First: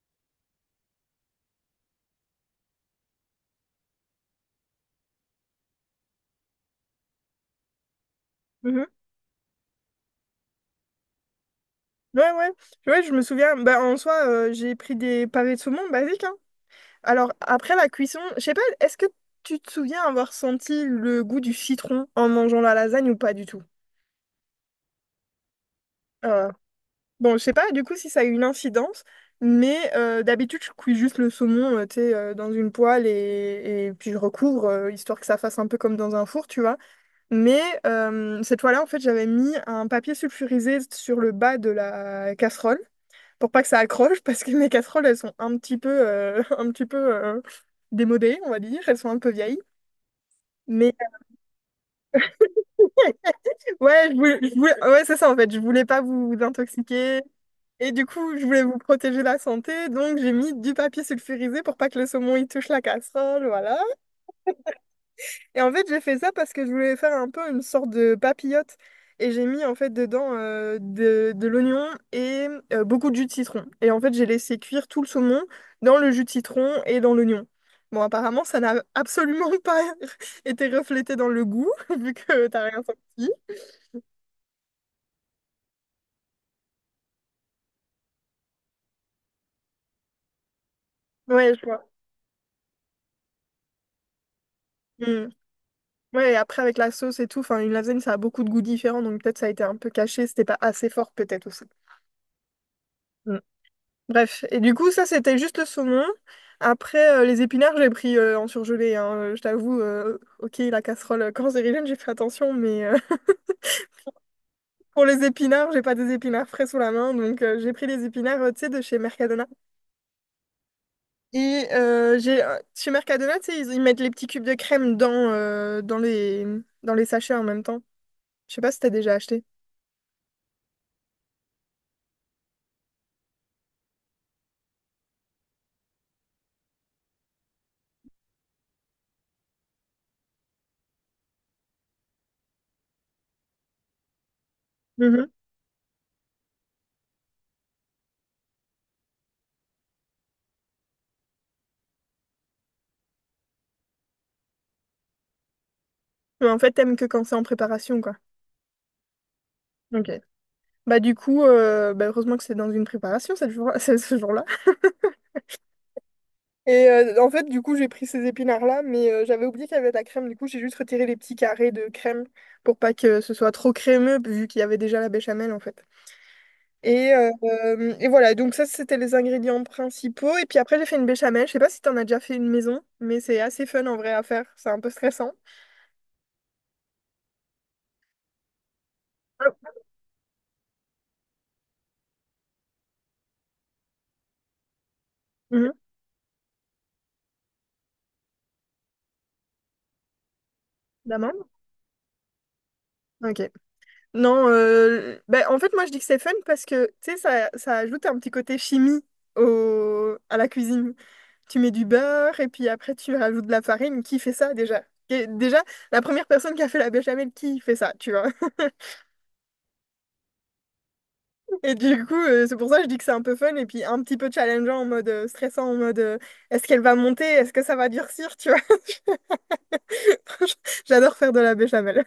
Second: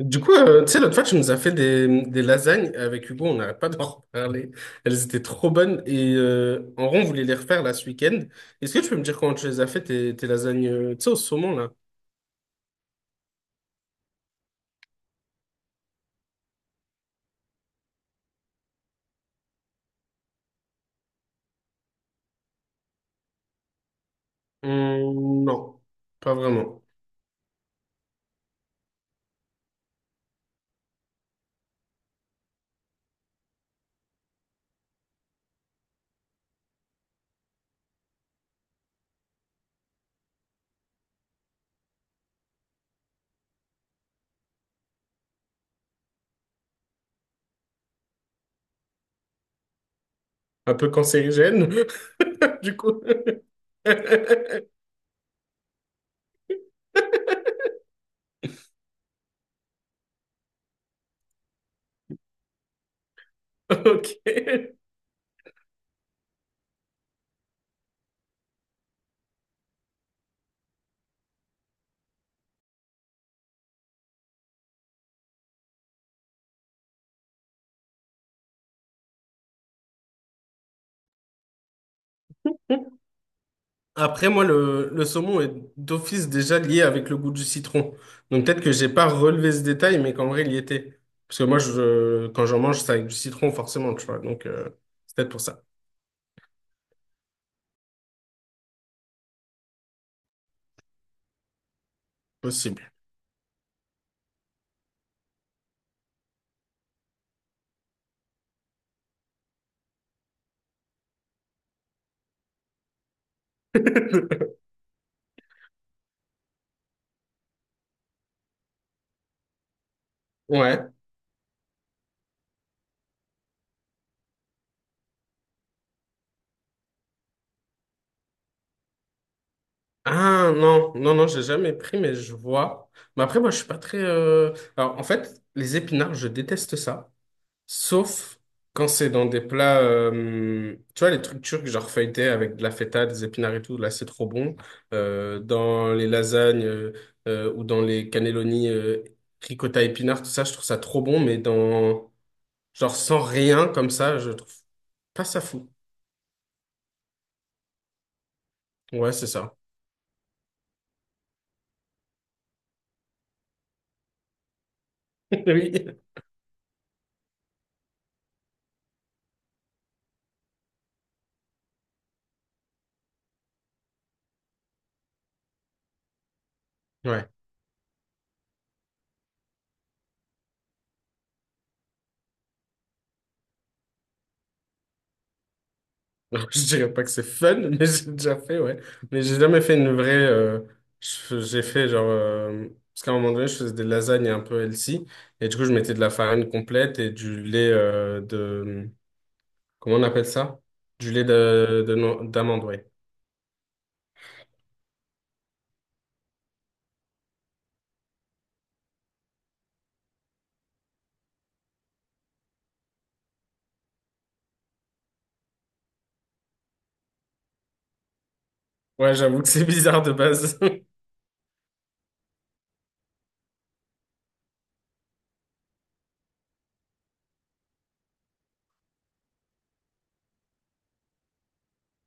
Du coup, tu sais, l'autre fois, tu nous as fait des lasagnes avec Hugo, on n'arrête pas d'en reparler. Elles étaient trop bonnes et en rond, on voulait les refaire là ce week-end. Est-ce que Mhm. tu peux me dire comment tu les as fait, tes lasagnes, tu sais, au saumon là? Ouais, ouais. Ouais, je me souviens. Bah, en soi, j'ai pris des pavés de saumon basiques, hein. Alors, après la cuisson, je sais pas, est-ce que tu te souviens avoir senti le goût du citron en mangeant la lasagne ou pas du tout? Non, pas Euh, vraiment. bon, je sais pas du coup si ça a eu une incidence, mais d'habitude, je cuis juste le saumon, tu sais, dans une poêle et puis je recouvre, histoire que ça fasse un peu comme dans un four, tu vois. Mais cette fois-là, en fait, j'avais mis un papier sulfurisé sur le bas de la casserole, pour pas que ça accroche, parce que mes casseroles, elles sont un petit peu, un petit peu démodées, on va dire. Elles sont un peu vieilles. Un peu Mais cancérigène, du coup. ouais, ouais, c'est ça en fait. Je voulais pas vous intoxiquer. Et du coup, je voulais vous protéger la santé. Donc, j'ai mis du papier sulfurisé pour pas que le saumon y touche la casserole. Voilà. Ok. Et en fait, j'ai fait ça parce que je voulais faire un peu une sorte de papillote. Et j'ai mis en fait dedans de l'oignon et beaucoup de jus de citron. Et en fait, j'ai laissé cuire tout le saumon dans le jus de citron et dans l'oignon. Bon, apparemment, ça n'a absolument pas été reflété dans le goût, vu que t'as rien senti. Après, moi, le saumon est d'office déjà lié avec le goût du citron. Donc peut-être que j'ai pas relevé ce détail, mais qu'en vrai, il y était. Parce que Ouais, moi, je vois. je, quand j'en mange, c'est avec du citron, forcément, tu vois. Donc c'est Mm. peut-être pour ça. Ouais, et après, avec la sauce et tout, enfin, une lasagne, ça a beaucoup de goûts différents, donc peut-être ça a été un peu caché, c'était pas assez fort, peut-être aussi. Possible. Bref, et du coup, ça, c'était juste le saumon. Après, les épinards, j'ai pris en surgelé, hein. Je t'avoue, ok, la casserole, quand j'étais jeune, j'ai fait attention, mais pour les épinards, j'ai pas des épinards frais sous la main. Donc, j'ai pris les épinards, tu sais, de chez Mercadona. Ouais. Et chez Mercadona, tu sais, ils mettent les petits cubes de crème dans les sachets en même temps. Je sais pas si t'as déjà acheté. Ah non, non, non, j'ai jamais pris, mais je vois. Mais après, moi, je suis pas très. Alors, en fait, les épinards, je déteste ça. Sauf quand c'est dans des plats, tu vois, les trucs turcs, genre feuilletés avec de la feta, des épinards et tout, là c'est trop bon. Mhm. Dans les lasagnes, ou dans les cannelloni ricotta épinards, tout ça, je trouve ça trop bon, mais dans, genre sans rien comme ça, je trouve pas ça fou. Mais en fait, t'aimes que quand c'est en préparation, quoi. Ouais, c'est ça. Ok. Bah, du coup, bah, heureusement que c'est dans une préparation ce jour-là. Oui. Et en fait, du coup, j'ai pris ces épinards-là, mais j'avais oublié qu'il y avait de la crème. Du coup, j'ai juste retiré les petits carrés de crème pour pas que ce soit trop crémeux, vu qu'il y avait déjà la béchamel, en fait. Et, Ouais. euh, euh, et voilà, donc ça, c'était les ingrédients principaux. Et puis après, j'ai fait une béchamel. Je sais pas si t'en as déjà fait une maison, mais c'est assez fun en vrai à faire. C'est un peu stressant. Alors, je dirais pas que c'est fun, mais j'ai déjà fait, ouais. Mais j'ai jamais Ah, fait une vraie. J'ai fait genre. Parce qu'à un moment donné, je faisais des lasagnes un peu healthy. Et du coup, je mhm. mettais de la farine complète et du lait de. Comment on appelle ça? Du lait D'amande? De, no- d'amande, ouais. Ok. Non, ben, en fait, moi, je dis que c'est fun parce que, tu sais, ça ajoute un petit côté chimie au, à la cuisine. Tu mets du beurre et puis après, tu rajoutes de la farine. Qui fait ça déjà? Et déjà, la première personne qui a fait la béchamel, qui fait ça, tu vois? Ouais, j'avoue que c'est bizarre de base. Et du coup, c'est pour ça que je dis que c'est un peu fun et puis un petit peu challengeant en mode stressant, en mode est-ce qu'elle va monter? Est-ce que ça va durcir? Tu vois? Franchement, j'adore faire de la béchamel.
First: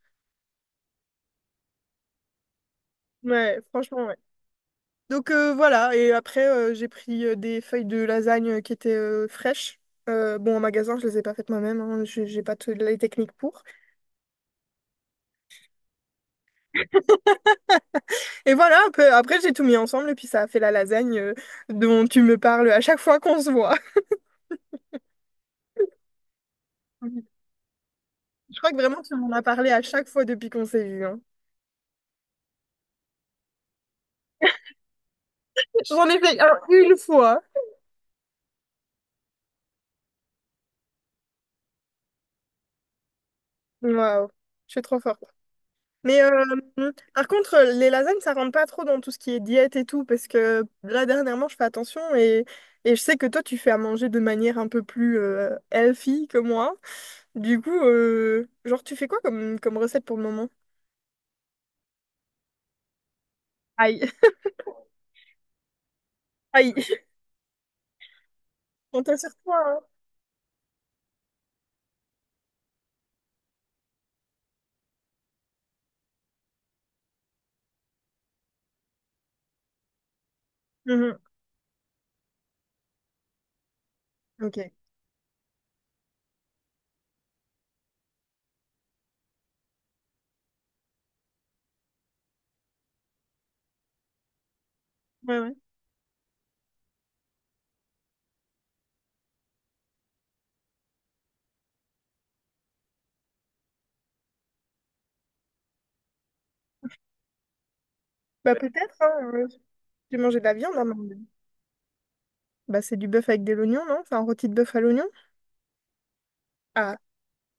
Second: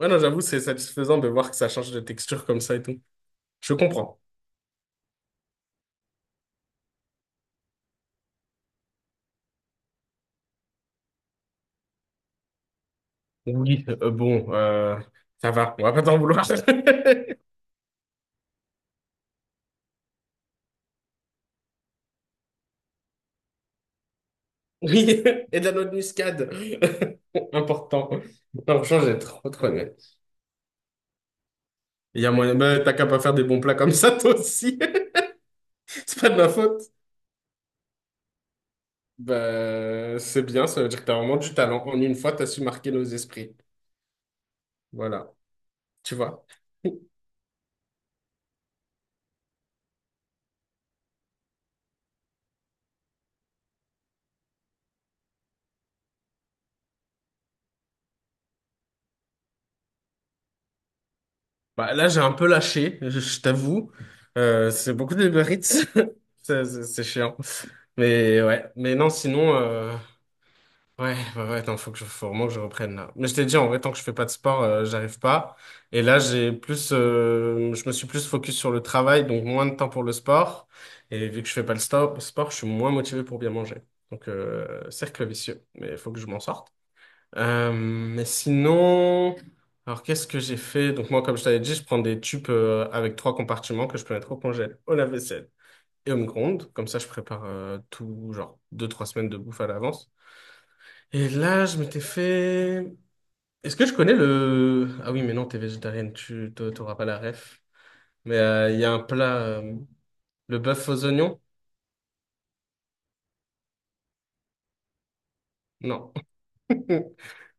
Ouais, non, j'avoue, c'est satisfaisant de voir que ça change de texture comme ça et tout. Ouais, Je franchement, ouais. comprends. Donc voilà, et après j'ai pris des feuilles de lasagne qui étaient fraîches. Bon, en magasin, je les ai pas faites moi-même, hein, j'ai pas toutes les techniques pour. Oui, bon, ça va. On va pas t'en vouloir. Et voilà, après j'ai tout mis ensemble et puis ça a fait la lasagne dont tu me parles à chaque fois qu'on se voit. Oui, et de la noix de muscade. Important. Je Non, crois que franchement, vraiment tu j'ai m'en as trop parlé à aimé. chaque fois depuis qu'on s'est vu, hein. Il y a moyen, bah, t'as qu'à pas faire des bons plats comme ça, toi aussi. J'en ai C'est pas de fait ma alors, faute. une fois. Bah, c'est bien, ça veut dire que t'as vraiment du talent. En une fois, t'as su marquer nos esprits. Waouh, je suis trop forte. Voilà, tu Mais vois. par contre, les lasagnes, ça rentre pas trop dans tout ce qui est diète et tout, parce que là, dernièrement, je fais attention et je sais que toi, tu fais à manger de manière un peu plus healthy que moi. Du coup, genre, tu fais quoi comme recette pour le moment? Bah, là, j'ai un peu lâché, je t'avoue. Aïe, C'est beaucoup de Uber Eats. C'est c'est- aïe, c'est chiant. Mais ouais, mais on non, t'a sur sinon, toi, hein. Ouais, bah ouais, attends, faut faut vraiment que je reprenne là. Mais je t'ai dit, en vrai, tant que je fais pas de sport, j'arrive pas. Et là, je me suis plus focus sur le travail, donc moins de temps pour le sport. Mhm. Et vu que je fais pas le sport, je suis moins motivé pour bien manger. Donc, Ok, ouais, cercle vicieux, mais il faut que je m'en sorte. Mais sinon, alors qu'est-ce que j'ai fait? Donc moi, comme je t'avais dit, je prends des tubes avec trois compartiments que je peux mettre au congèle, au lave-vaisselle ouais. et au micro-ondes. Comme ça, je prépare tout, genre deux, trois semaines de bouffe à l'avance. Et là, je m'étais fait… Est-ce que je connais le… Ah oui, mais non, t'es végétarienne, tu t'auras pas la ref. Mais Bah, il y a peut-être, un hein, plat, j'ai mangé de la le viande, hein, bœuf aux mais- oignons? Bah, c'est du bœuf avec des oignons, non? C'est un rôti de bœuf à l'oignon? Non. Ah,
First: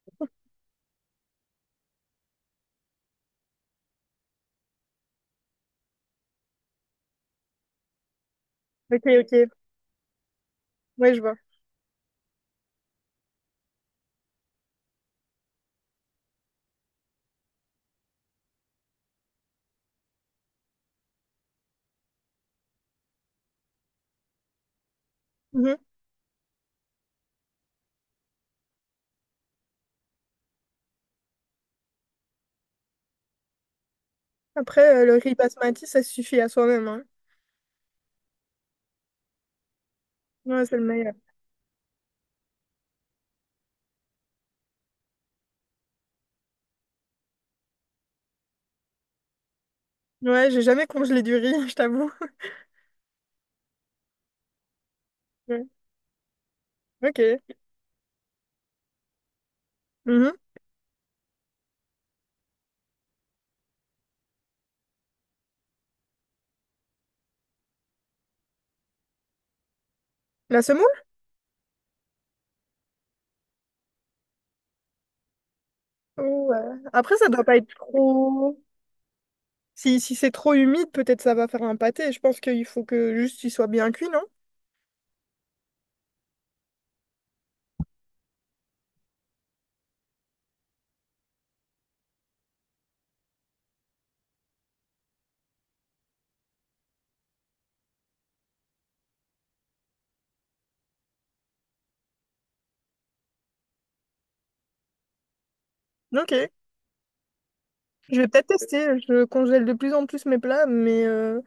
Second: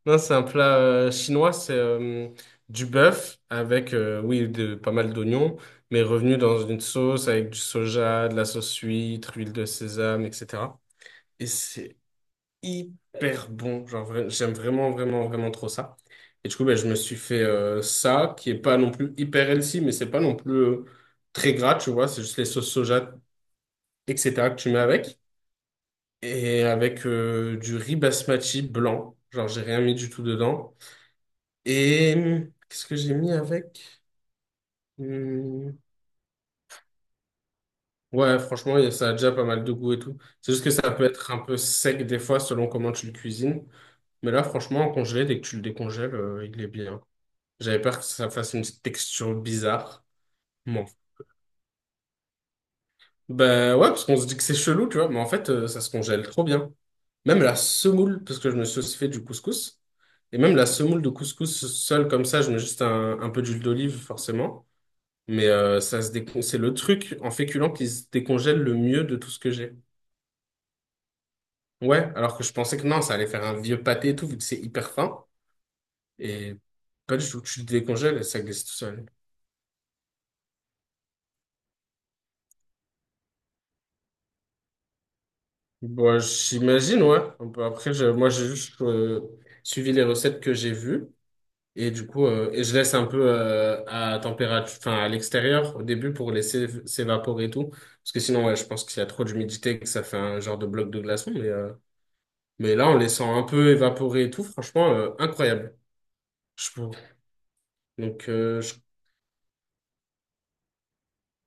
Non, c'est un plat chinois, c'est du bœuf avec, oui, de, pas mal d'oignons, mais revenu dans une sauce avec du soja, de la sauce ok, huître, ok, huile de sésame, etc. ouais, je vois. Et c'est hyper bon. Genre, j'aime vraiment trop ça. Et du coup, ben, je me suis fait ça, qui est pas non plus hyper healthy, mais c'est pas non plus très gras, tu vois. C'est juste les sauces soja, etc. que tu mets avec. Mhm. Et avec du riz basmati blanc. Genre, j'ai rien mis du tout dedans. Et qu'est-ce que j'ai mis avec? Après, le riz Hum, basmati, ça suffit à soi-même, hein. Ouais, franchement, ça a déjà pas mal de goût et tout. C'est Ouais, juste que c'est le ça peut meilleur. être un peu sec des fois selon comment tu le cuisines. Mais là, franchement, en congelé, dès que tu le décongèles, il est bien. J'avais peur que ça fasse une texture bizarre. Ouais, j'ai Bon. jamais congelé du riz, je t'avoue. Ben ouais, parce qu'on se dit que c'est chelou, tu vois. Mais en fait, Ouais. Ça se congèle trop bien. Ok. Même la semoule, parce que je me suis aussi fait du couscous. Mhm. Et même la semoule de couscous seule comme ça, je mets juste un peu d'huile d'olive, forcément. Mais ça se décon… c'est le truc en féculent qui se décongèle le mieux de tout ce que j'ai. La semoule? Ouais, alors que je pensais que non, ça allait faire un vieux pâté et tout, vu que c'est hyper fin. Ou, Et après, pas ça du tout, doit pas tu le être décongèles et ça trop... glisse tout seul. Si, si c'est trop humide, peut-être ça va faire un pâté. Je pense qu'il faut que juste il soit bien cuit, non? Bon, j'imagine, ouais. Un peu après, moi, j'ai juste suivi les recettes que j'ai vues. Et du coup, je laisse un peu à température, enfin à l'extérieur au début pour laisser s'évaporer et tout. Parce que sinon, ouais, je pense qu'il y a trop d'humidité et que ça fait un genre de bloc de glaçon. Mais là, en laissant un peu évaporer et tout, franchement, incroyable, Ok. je trouve. Je vais Donc, peut-être tester. Je congèle de plus en plus mes plats, mais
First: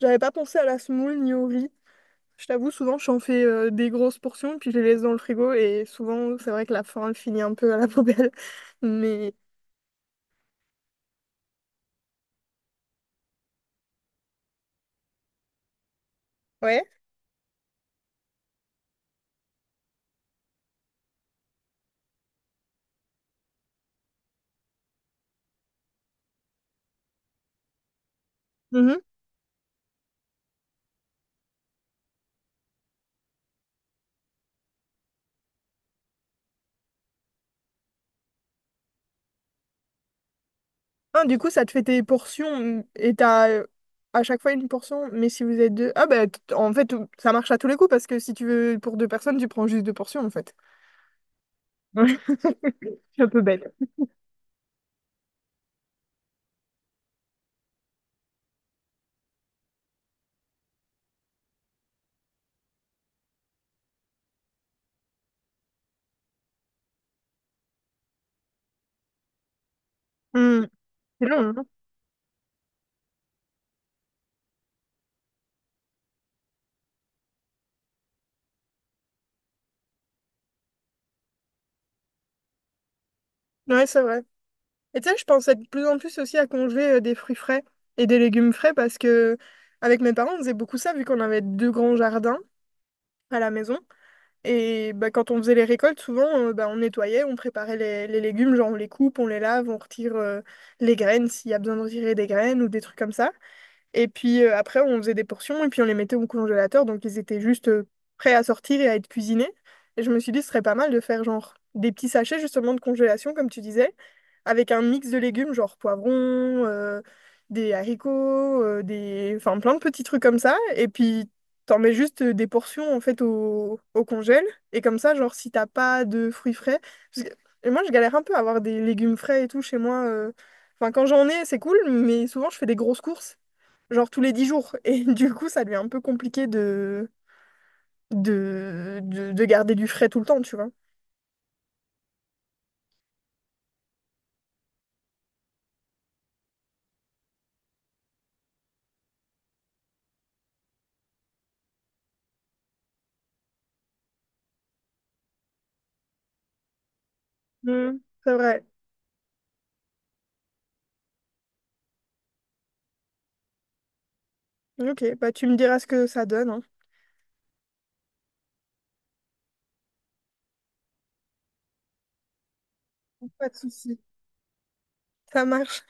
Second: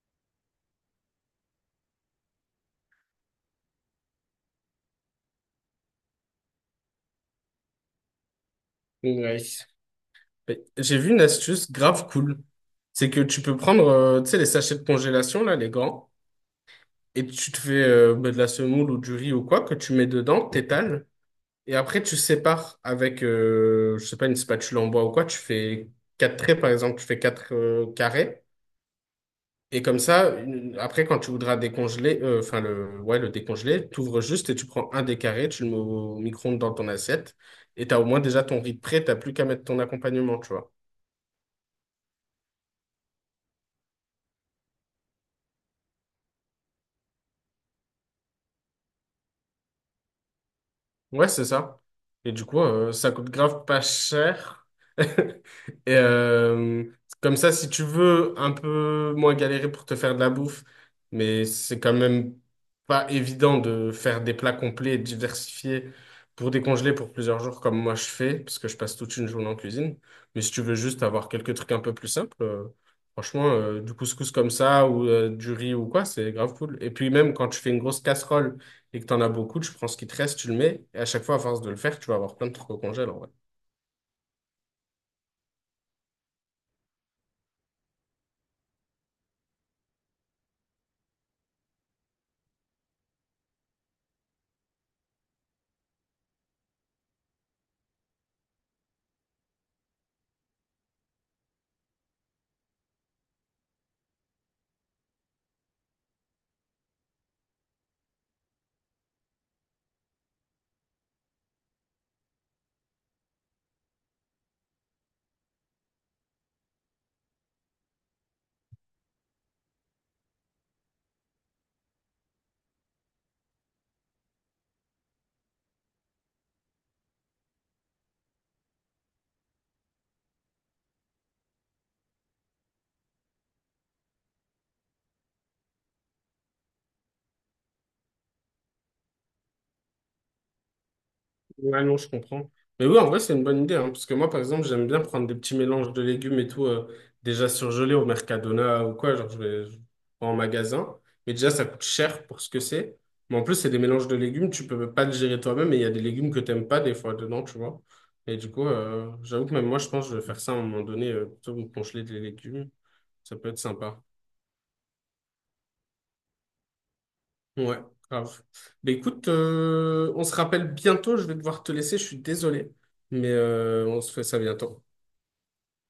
j'avais pas pensé à la semoule ni au riz. Je t'avoue, souvent, j'en fais des grosses portions, puis je les laisse dans le frigo, et souvent, c'est vrai que la fin elle finit un peu à la poubelle. Mais... ouais. Mais j'ai vu une astuce grave cool. C'est que tu peux prendre, tu sais, les sachets de congélation, là, les grands, Ouais. et tu te fais bah, de la semoule ou du riz ou quoi, que tu mets dedans, t'étales, et après, tu sépares avec, je sais pas, une spatule en bois ou quoi, tu fais quatre traits, par exemple, tu fais quatre carrés, Mhm. et comme ça, après, quand tu voudras décongeler, ouais, le décongeler, tu ouvres juste et tu prends un des carrés, tu le mets au micro-ondes dans ton assiette, et tu as au moins déjà ton riz de prêt, t'as plus qu'à mettre ton accompagnement, tu vois. Ah, du coup, ça te fait tes portions mm, et t'as à chaque fois une portion, mais si vous êtes deux... Ah bah, t- en fait, ça marche à tous les coups parce que si tu veux pour deux personnes, tu prends juste deux portions, en fait. Ouais, c'est ça. Ouais, Et du coup, ça c'est un coûte peu bête. grave pas cher. Et comme ça, si tu veux un peu moins galérer pour te faire de la bouffe, mais c'est quand même pas évident de faire des plats complets et diversifiés pour décongeler pour plusieurs jours comme moi je fais, parce que je passe toute une journée en cuisine. Mais si tu Hmm. veux juste C'est avoir long, quelques hein? trucs un peu plus simples, franchement, du couscous comme ça ou du riz ou quoi, c'est grave cool. Et puis même quand tu fais une grosse casserole et que t'en as beaucoup, tu prends ce qui te reste, tu le mets, et à chaque fois, à force de le faire, tu vas avoir plein de trucs au congèle, en vrai. Ouais, c'est vrai. Et tu sais, je pense de plus en plus aussi à congeler des fruits frais et des légumes frais parce que avec mes parents, on faisait beaucoup ça vu qu'on avait deux grands jardins à la maison. Et bah, quand on faisait les récoltes, souvent, bah, on nettoyait, on préparait les légumes, genre on les coupe, on les lave, on retire les graines s'il y a besoin de retirer des graines ou des trucs comme ça. Et puis après, on faisait des portions et puis on les mettait au congélateur. Donc ils étaient juste prêts à sortir et à être cuisinés. Et je me suis dit, ce serait pas mal de faire genre des petits sachets justement de congélation, comme tu disais, avec un mix de légumes, genre poivrons, des haricots, des... enfin plein de petits trucs comme ça. Et puis t'en mets juste des portions en fait au congèle. Et comme ça, genre si t'as pas de fruits frais, parce que- Et moi, je galère un peu à avoir des légumes frais et tout chez moi, euh. Enfin, quand j'en ai, c'est cool, mais souvent je fais des grosses courses genre tous les 10 jours. Et du coup, ça lui est un peu compliqué de garder du frais tout le temps, tu vois. Ouais, non, je comprends. Mais oui, en vrai, c'est une bonne idée, hein, parce que moi, par exemple, j'aime bien prendre des petits mélanges de légumes et tout, déjà surgelés au Mercadona ou quoi, genre je vais en magasin, mais déjà, ça coûte cher pour ce que c'est. Mais en plus, c'est des mélanges de légumes, tu peux pas le gérer toi-même, et il y a des légumes que t'aimes pas des fois dedans, tu vois. Mm, c'est Et du vrai. coup, j'avoue que même moi, je pense que je vais faire ça à un moment donné, plutôt que de congeler des légumes, ça peut être sympa. Ok, bah tu me diras ce que ça donne, hein. Ouais, grave. Mais écoute, on se rappelle bientôt, je vais devoir te laisser, je suis désolé, mais Pas de souci. on se fait ça bientôt. Ça marche.